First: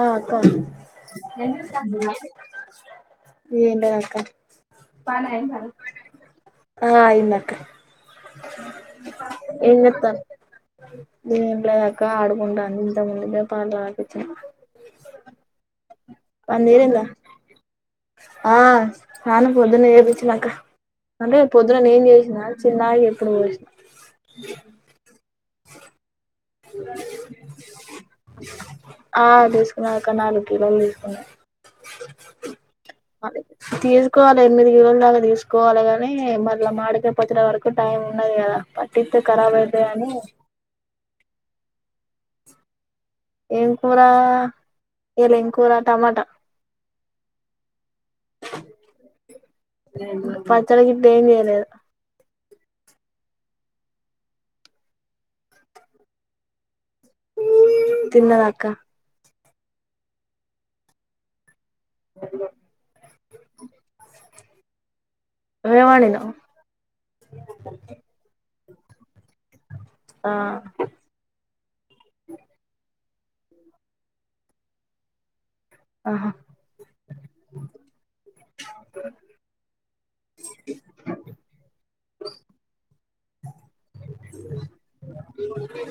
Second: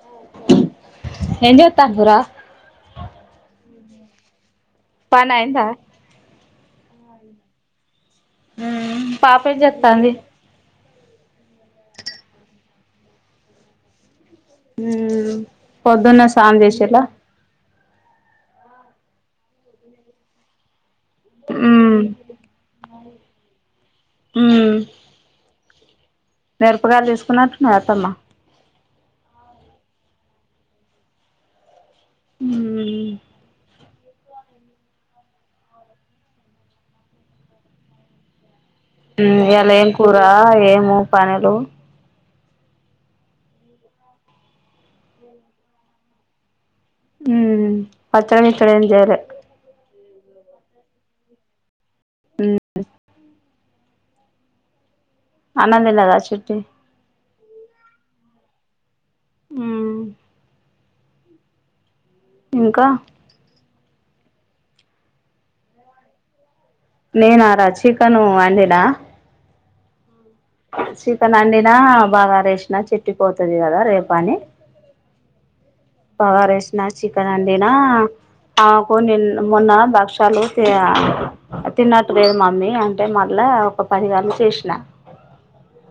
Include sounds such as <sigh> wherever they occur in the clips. ఆహ్ అక్క ఏం. అక్క పని అయిందా ఆహ్ అయిందక్క. ఉమ్ పాపెమ్ చేస్తాంది. ఏంలేదు అక్క ఆడుకుంటుంది ఇంతకు ముందే పాలు పట ఉమ్ పొద్దున్న స్నానం చేసింల. ఆహ్ స్నానం ప్రోదున్నే చేపించిన అక్కా. అంటే పొద్దున ఉమ్ నేను చేసిన చిన్నాకి ఇప్పుడు పోసిన. మిరుపగారేలు చేసుకున్నట్టుంది అత్తమ్మ. ఆహ్ తీసుకున్నా అక్క నాలుగు కిలోలు తీసుకున్నా. అవి తీసు. తీసుకోవాలి ఎనిమిది కిలోల దాకా తీసుకోవాలి గాని మళ్ళీ మాడికాయ పచ్చడ వరకు టైం ఉండాదు కదా. పట్టిత్తే ఉమ్ ఖరాబ్ ఇయలా అయితది ఏం అని కూర ఏము పనులు. ఏం కూరా ఇయాలా ఏం కూర టమాటా. ఉమ్ పచ్చడి గిచ్చడి ఏం చేయలే. పచ్చడి గిట్లా ఏం చేయలేదా. ఉమ్. అన్నం తిన్నదా చిట్టి. తిన్నాదక్కా. ఉమ్. ఇంకా. ఏం వండినావు. నేను రా చికెను వండినా. ఆ చికెను వండినా బగారా చేసినా చెట్టి పోతది కదా రేపా అని. ఆహా బాగారా చేసిన చికెను వండినా. నాకు నిన్న మొన్న భక్షలు తీ ఆహ్ తిన్నట్టు లేదు మమ్మీ అంటే మళ్ళా. ఒక పదిగం చేష్న <unintelligible>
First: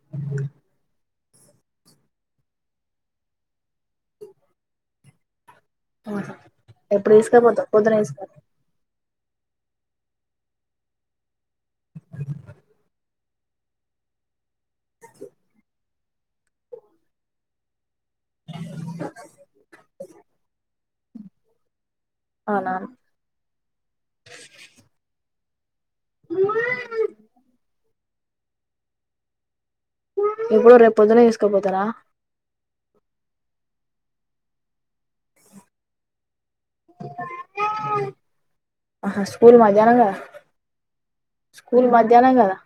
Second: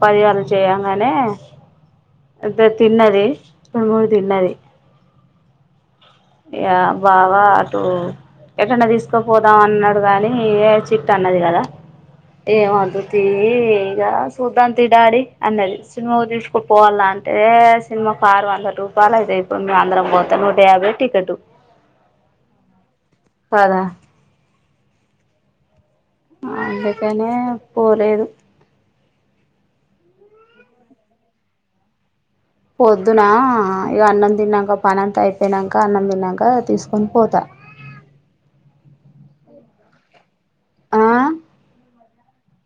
పదిగల చెయ్యంగనే అంతె తిన్నది ప మూడు తిన్నది ఆహా యా ఎప్పుడు వావా తీసుకపోతావ్ టూ పొద్దున తీసుకపో ఎటన్నదీస్ తీస్కపోదాం అన్నడు గాని చిట్టన్నది గదా ఏమాద్దు తీ ఇగ సుదాంతి డాడి అన్నది సిన్మాకు తీస్క పోవాల్ల అంటే సిన్మకు ఆరు వందల రూపాలైతయ్ ఇప్పుడు మేమందరం బోతే నూట యాభై టి కటు అవునా కాదా అందుకనే పోలేదు ఇప్పుడు రేపోద్దున తీస్కపోతరా పొద్దునా ఇగ అన్నం తిన్నంక పనంత ఐపోయ్నంక అన్నం తిన్నంక తీస్కొని పోత ఆహా స్కూల్ మధ్యానం గదా స్కూల్ మధ్యానం గదా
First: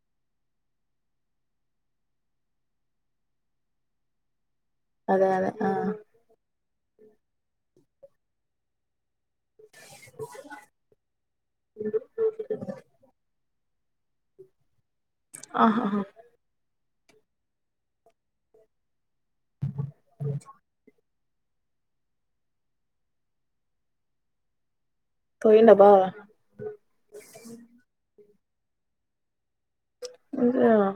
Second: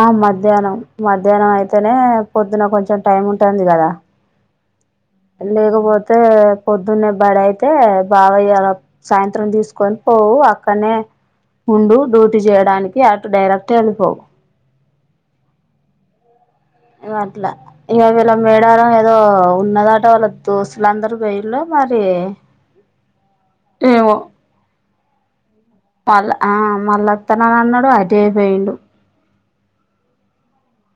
ఆ మధ్యానం మధ్యానం ఐతేనే పొద్దున కొంచెం టైం ఉంటంది గదా అదే అదే ఆ లేకపోతే పొద్దున్నే బడి ఐతే బావీయ్యాల సాయంత్రం తీస్కోని పోవు అక్కన్నే ఉండు డ్యూటీ చేయడానికి అటు డైరక్ క్ట్ ఎల్లిపొవ్ ఆహా ఇగట్లా ఇగ వీళ మేడారం ఏదో ఉన్నదట వాళ్ళ దోస్తులందరు బైల్లో మరి ఏమో పోయిండా బావ మళ ఆ మల్లత్తనన్నడు అటే పేండు ఇంగా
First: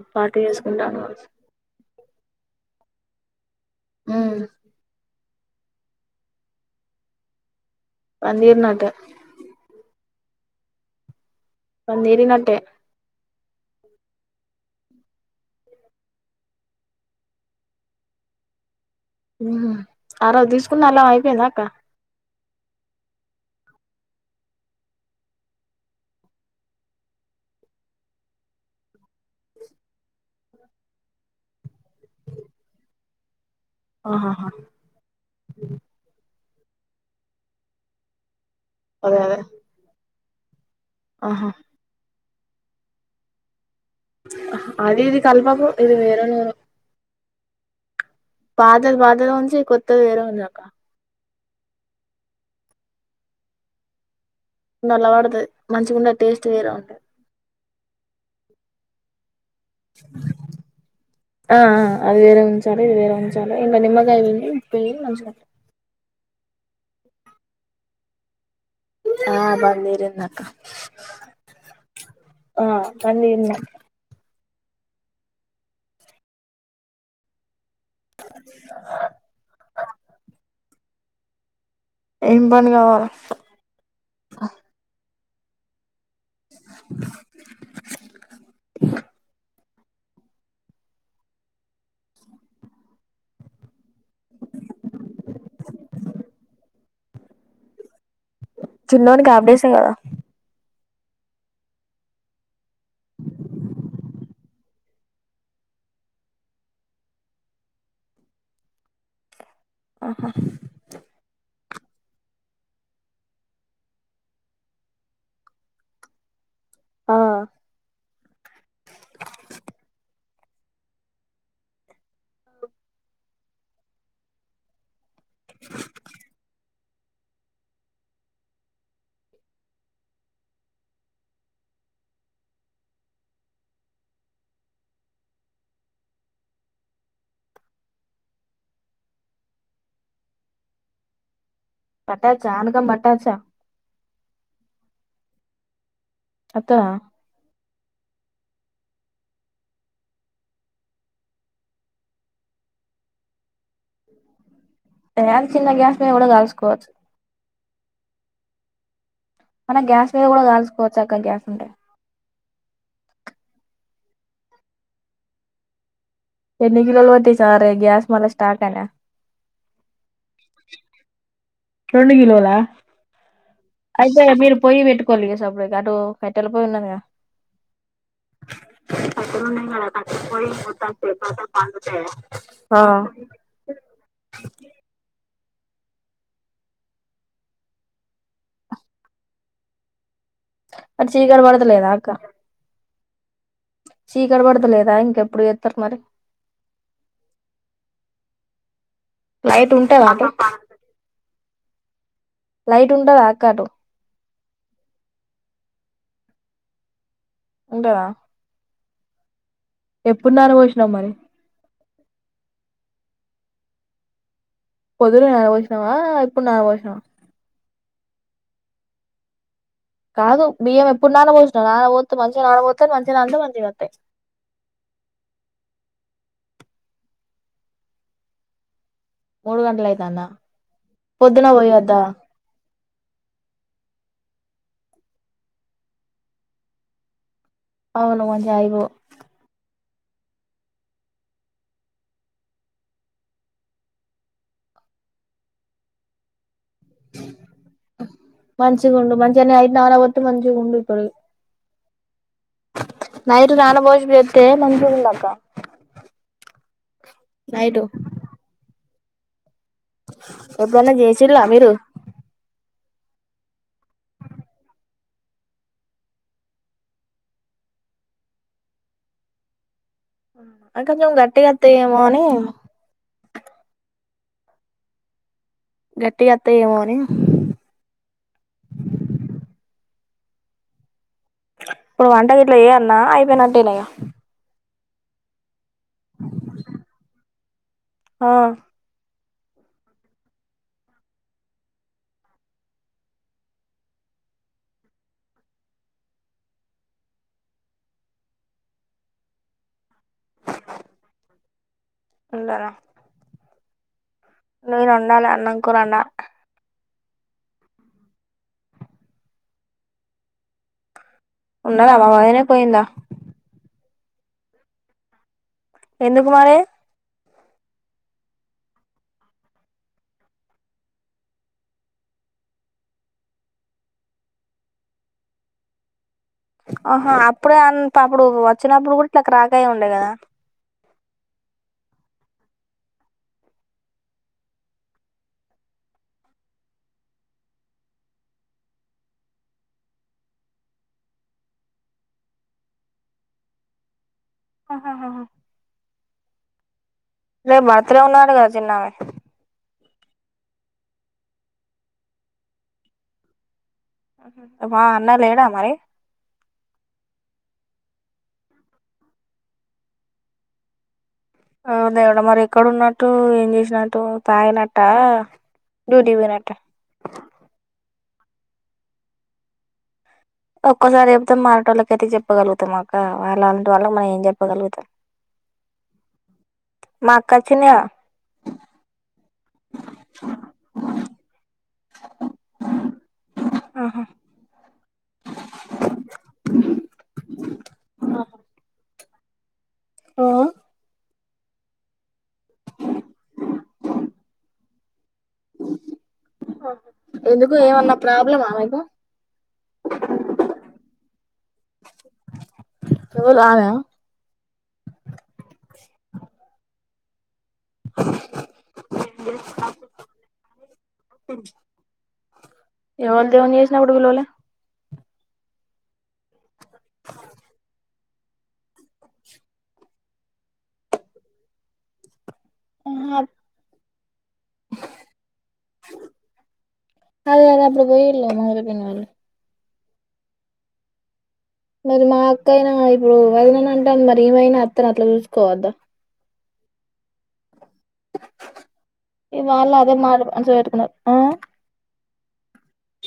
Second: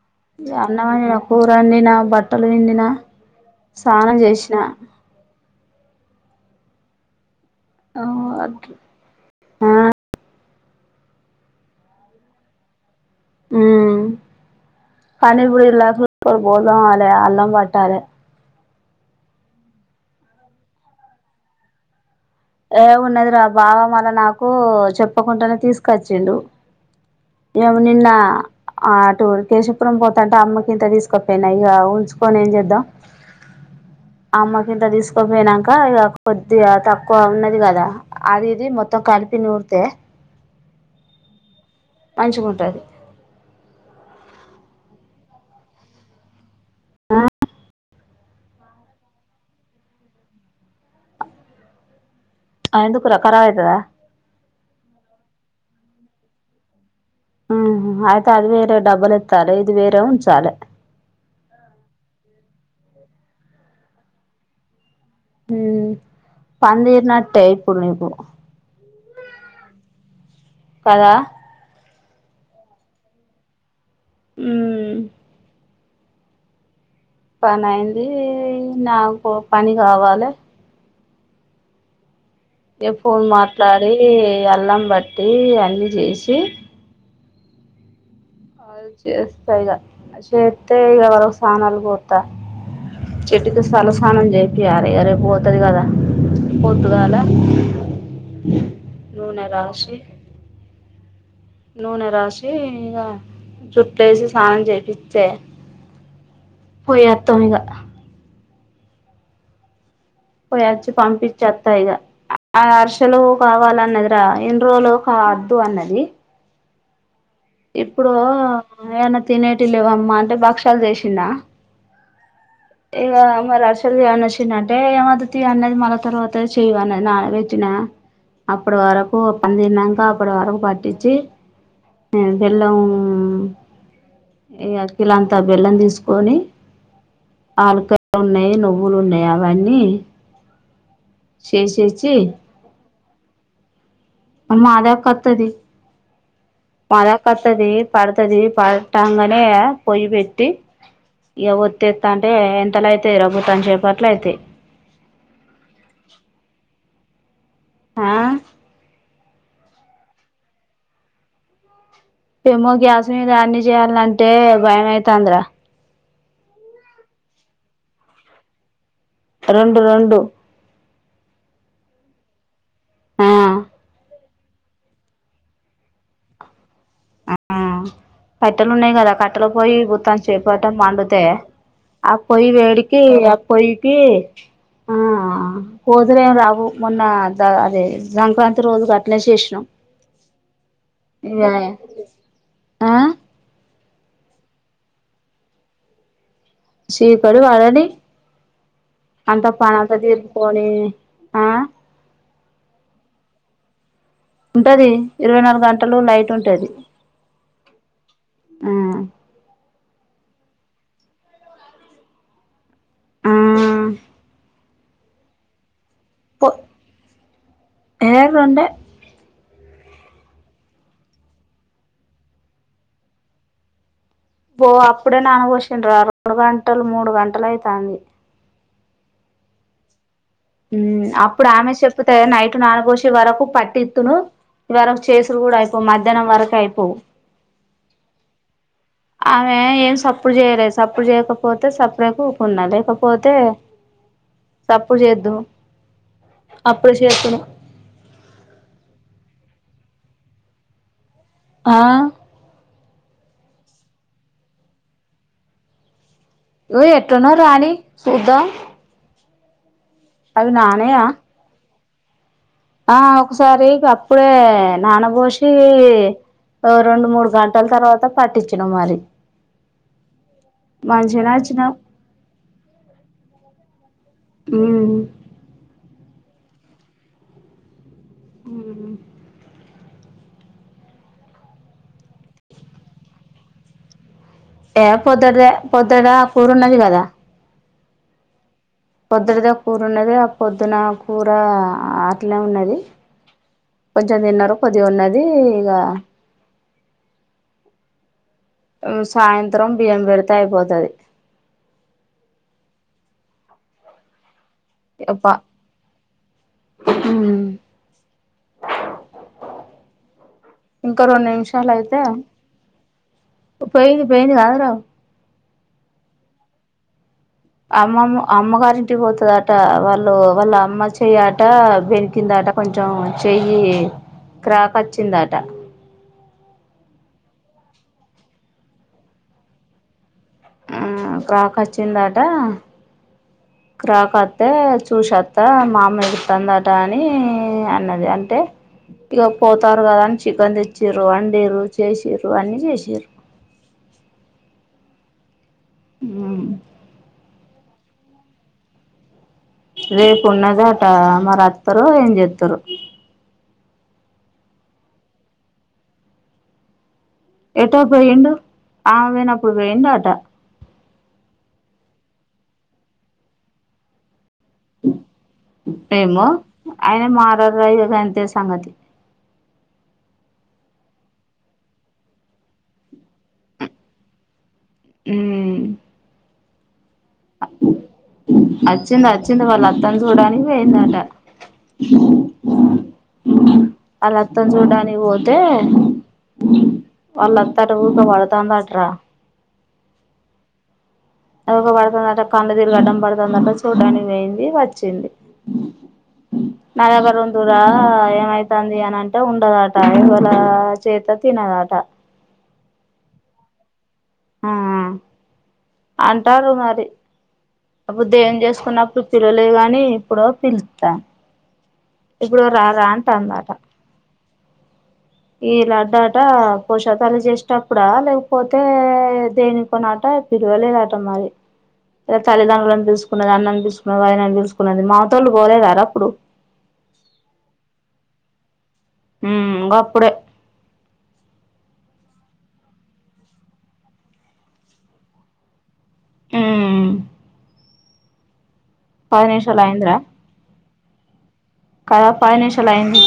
అన్నం అండిన, కూర అండినా, బట్టలు పిండిన, సానం ఉమ్ జేశ్న ఆ పందీరీనట ఆ పని దీరినట్టే ఉమ్ పని పోయల్లు కు బోలుదోమాలే అల్లం బట్టాలే ఉహు ఆ రోజ్ తీస్కున్న అల్లం ఐపోందాక్క ఏ ఉన్నద్రా బావ మొన్న నాకు చెప్పకుంటనే తీస్కచ్చిండు ఎవ్ నిన్నా ఆ టూ కేశపురం పోతాంటే అమ్మకింత తీస్కపోయినా ఇగ ఉంచుకొని ఏం జేద్దం ఆహాహా అమ్మకింత తీస్కోపోయినంక ఇగ కొద్దిగా ఉన్నది గదా అది ఇది మొత్తం కల్పి నూర్తే అహా మంచిగుంటది అది ఇది కల్పకు ఇది వేరే నూరు ఆ పాతది పాతదే ఉంచి కొత్తది వేర ఉందిగదక్క అ ఎందుక్రా కరాబ్ ఐతద నల్ల పడ్తది మంచిగుంద టేస్ట్ వేరె ఉంట ఆహ హ ఐతే అది వేరే డబ్బులెత్తాలె ఇది వేరే ఉంచాలే ఆ అ అది వేరే ఉంచాలే ఇది వేరే ఉంచాలే ఇల్ల నిమ్మకాయ బిండి ప్ప మంచిగా పనిదిరినట్టే ఇప్పుడ్ నీకు ఆ పనిదిరిందక్క కదా ఆ పన్దిరిన ఉమ్ పని ఐంది నాకొ పని గావాలే ఏం పని ఏ కావాల ఫోన్ మాట్లాడి అల్లం బట్టి అన్ని చేసి <inaudible> అ చేస్తా ఇగ చేతే ఇగ వాళ్లకు సనలు పొత్త చెటికి తలసన్నం చెపియాల రేపు పోతది కదా పొత్తుగాల చిన్నోనికి ఆపరేషన్ కదా నూనె రాసి ఇగా జుట్టు ఎసి స్నానం చేపిస్తే పోయిత్తం ఇక పోయాచి పంపించి చె త్తాగా ఆ అరుసలు కావాలన్నది రా ఇను రోజులు కా వద్దు అన్నది. ఆ ఇప్పుడు ఏం తినేటి లేవమ్మా అంటే భక్ష్యాలు చేసినా ఇగా మరి ఆరిశాలు చెయన్న చిన్న అంటే ఏమదు తీ అన్నది మన తర్వాత చేయి అన్నది. నానా పెట్టిన అప్పుడు వరకు పనిదిరినాకా అప్పుడు వరకు పట్టించి బెల్లము ఇగ కిలంతా బెల్లం తీసుకొని ఆలకయలు ఉన్నాయి నువ్వులు ఉన్నాయి అవన్నీ చేసేసి చా <inaudible> మాద కతది వత్తదా మాదకతది పడుతది పట్టంగానే పొయ్యి పెట్టి ఇగా ఒత్తిస్త అంటే ఎంతల అయితయి రా బుత్తాంత సేపట్ల అయితయి. చిన్న గ్యాస్ మీద కూడా కాలుసుకోవచ్చు. ఆ మన గ్యాస్ మీద కూడా కాల్చకోవచ్చు అక్క గ్యాస్ ఉంటాయి. ఏమో గ్యాస్ మీద అన్ని చేయాలంటే భయమైతాంది రా ఎన్ని కిలోలు వటి సరే గ్యాస్ మల స్టాక్ రెండు రెండు రెండు కిలోలా హ అయితే మీరు పోయి పెట్టుకోవాలి సపేరెటు అటు కట్టెల పోయి ఉన్నదిగా ఆ కట్టెలు ఉన్నాయి కదా కట్టెలు పోయి పుత్తం చేపట మండుతే ఆ పొయి ఆ వేడికి పోయికి ఆ కోతులు ఏం రావు మొన్న అదే సంక్రాంతి రోజుకు అట్లే చేసినం అటు చీకటి పడతలేదా అక్క ఆ చీకటి పడత లేదా ఇంకెప్పుడు జెతరు మరి చికాడు వడని అంత లైట్ పని ఉంటదా అటు తీరుపుకొని ఆ లైట్ ఉండద ఆక్క అటు ఉంటది ఇరవై నాలుగు గంటలు లైటు ఉంటది ఉంటదా హ ఎప్పుడు న్ననవోసినాం మరి ఆ పొదున నాపోసినవా ఇప్పుడు పో నాపోసినవా ఏ రొండే కాదు బియ్యం ఎప్పుడు నావోసినవ్ నాన్వోతే మంచిగా నాన్నబోతే మంచిగా నాంతే మంచిగా వతాయి పో అప్పుడే నాన ఓసిండ్రు రా రెండు గంటలు మూడు గంటలు అయితంది ముడుగంటలు అయ్యితాద ఉ అప్పుడు ఆమె చెప్పుతే నైటు నాన్న పోసే తీ వరకు పట్టిత్తును ఇవరకు చేసుడు కూడా అయిపోవు మధ్యానం వరక అయిపోవు అవును మంచిగాఐపోవ్ ఆమె ఏం సప్పుడు చేయలే సప్పుడు చేయకపోతే సప్పుడ వుకున్నా లేకపోతే సప్పుడు జెయదు మంచిగా ఉండు మంచిగానే ఐదు నాన్నవోతే మంచిగా ఉండు ఇప్పుడు ఆ నైటు నానభోసి పెడితే మంచిగుండు అక్క ఉ ఎటనో రాని నైటు చూద్దాం అవి ఎప్పుడన్నా నానయా జెసిలా మీరు ఆ ఒకసారి అప్పుడే నానవోషి ఓ రెండు మూడు గంటల తర్వాత పట్టించిన మరి అ కొం మంచిగనే గట్టిగా వత్తాయేమో అని ఉ గట్టిగా అత్తఏమో అని ఇప్పుడు వంటగిట్ల జేయాల్నా అయిపోయినంటేన ఇగ ఏ పొద్దడదే పొద్దుడా కూరున్నది కదా ఆ పొద్దుటదే కూర ఉన్నది ఆ పొద్దున కూర అట్లే ఉన్నది కొంచెం తిన్నారు కొద్దిగ ఉన్నది ఇగ ఉ సాయంత్రం బియ్యం పెడితే అయిపోతది ఉండరా లేదు వండాలి అన్నం కూడారన్నా ఉ ఒక రెండు నిమిషాలు ఉన్నదా అయితే మా వదినే పోయిందా పోయింది పోయింది కద్ర ఎందుకు మరే అమ్మమ్ అమ్మ గారింటికి పోతాదంట వాళ్ళు వాళ్ళ అమ్మ చెయ్యట బెణికింది అంట అట కొంచం చెయ్యి క్రాక్ వచ్చిందాట ఆహా అప్పుడే అంత అప్పుడు వచ్చినప్పుడు కూడా ఇట్లా క్రాక్ అయ్యి ఉండే కదా ఉ క్రాక్ వచ్చిందటా క్రాక్ వత్తే చూసోత్త మా అమ్మ ఎడుతుందట అని అన్నది అంటే ఇక పోతారు కదా అని చికెన్ తెచ్చిర్రు వండిర్రు చేసిర్రు అన్ని చేసిర్రు ఆహాహాహా ఉ రేపు బర్త్డే ఉన్నది అట కదా చిన్నమే రేపున్నది అట మరి వత్తరో ఏం చెత్తరో ఆహా మా అన్న లేడా మరి ఎటో పోయిండు ఆమె పోయినప్పుడు పోయిండు అట ఓ దేవుడా మరి ఎక్కడ ఉన్నట్టు ఏం చేసినట్టు తాగినట్ట డ్యూటీ ఏమో పోయినట్ట ఆయన మారారు రాయ్ రు తె సంగతి ఒక్కోసారి చెప్తాం మారటొళ్లకి అయితే చెప్పగలుగుతాం అక్క వాళ్ళ అలాంటి వాళ్ళం మనం ఏం చెప్పగలుగుతా ఉ మా అక్క వచ్చిందిగా అచ్చింది అచ్చింది వాళ్ళ అత్తను చూడానికి పోయింది అట ఆహా. ఆళ్ల అత్తను చూడానికి పోతే వాళ్ళ అత్త అట ఊరికే పొదురుతోంది అటరా ఆ అది ఊకె పడుతుందట కన్లు తీరిగి అడ్డం పడుతుందట చూడ్డానికి పోయింది వచ్చింది నా దగ్గర ఎందుకు ఉండురా ఏమన్నా ప్రాబ్లమా ఏమైతాంది మీకు అని అంటే ఉండదు అట ఎవలు చేత తినదట అహ్ ఎవలు ఆమేనా ఆ అంటార్రు మరి అప్పుడు దేం చేసుకున్నప్పుడు పిల్లలే గాని ఇప్పుడు పిల్లుత్త ఇప్పుడు రాదా ఎవళ అంటాంది అట దేవుని చేసినప్పుడు పిలవలే ఈ లడ్డాట పోషాపల్లి చేసేటప్పుడా లే పోతే దేనికొనట పిలువలేదట మరి ఏ తల్లిదండ్రులను ఆహా పిలుసుకున్నది అన్నన్ని పిలుసుకున్నది వదినని పిలుసుకున్నది మమతాలు పోలేదారా అప్పుడు అదే అదే అప్పుడు పోయిర్లే మంగ పిన్ని వొళ్ళు ప్పుడే మరి మా అక్క అయినా ఇప్పుడు వదినని అంటాను మరి ఈమైనా అత్తను అట్లా చూసుకోవద్దా మ్ ఇవాళ అదే అయిందిరా మారి మంచిగ పెటుకున్నాది ఆ కద పది నిమిషాలు అయింది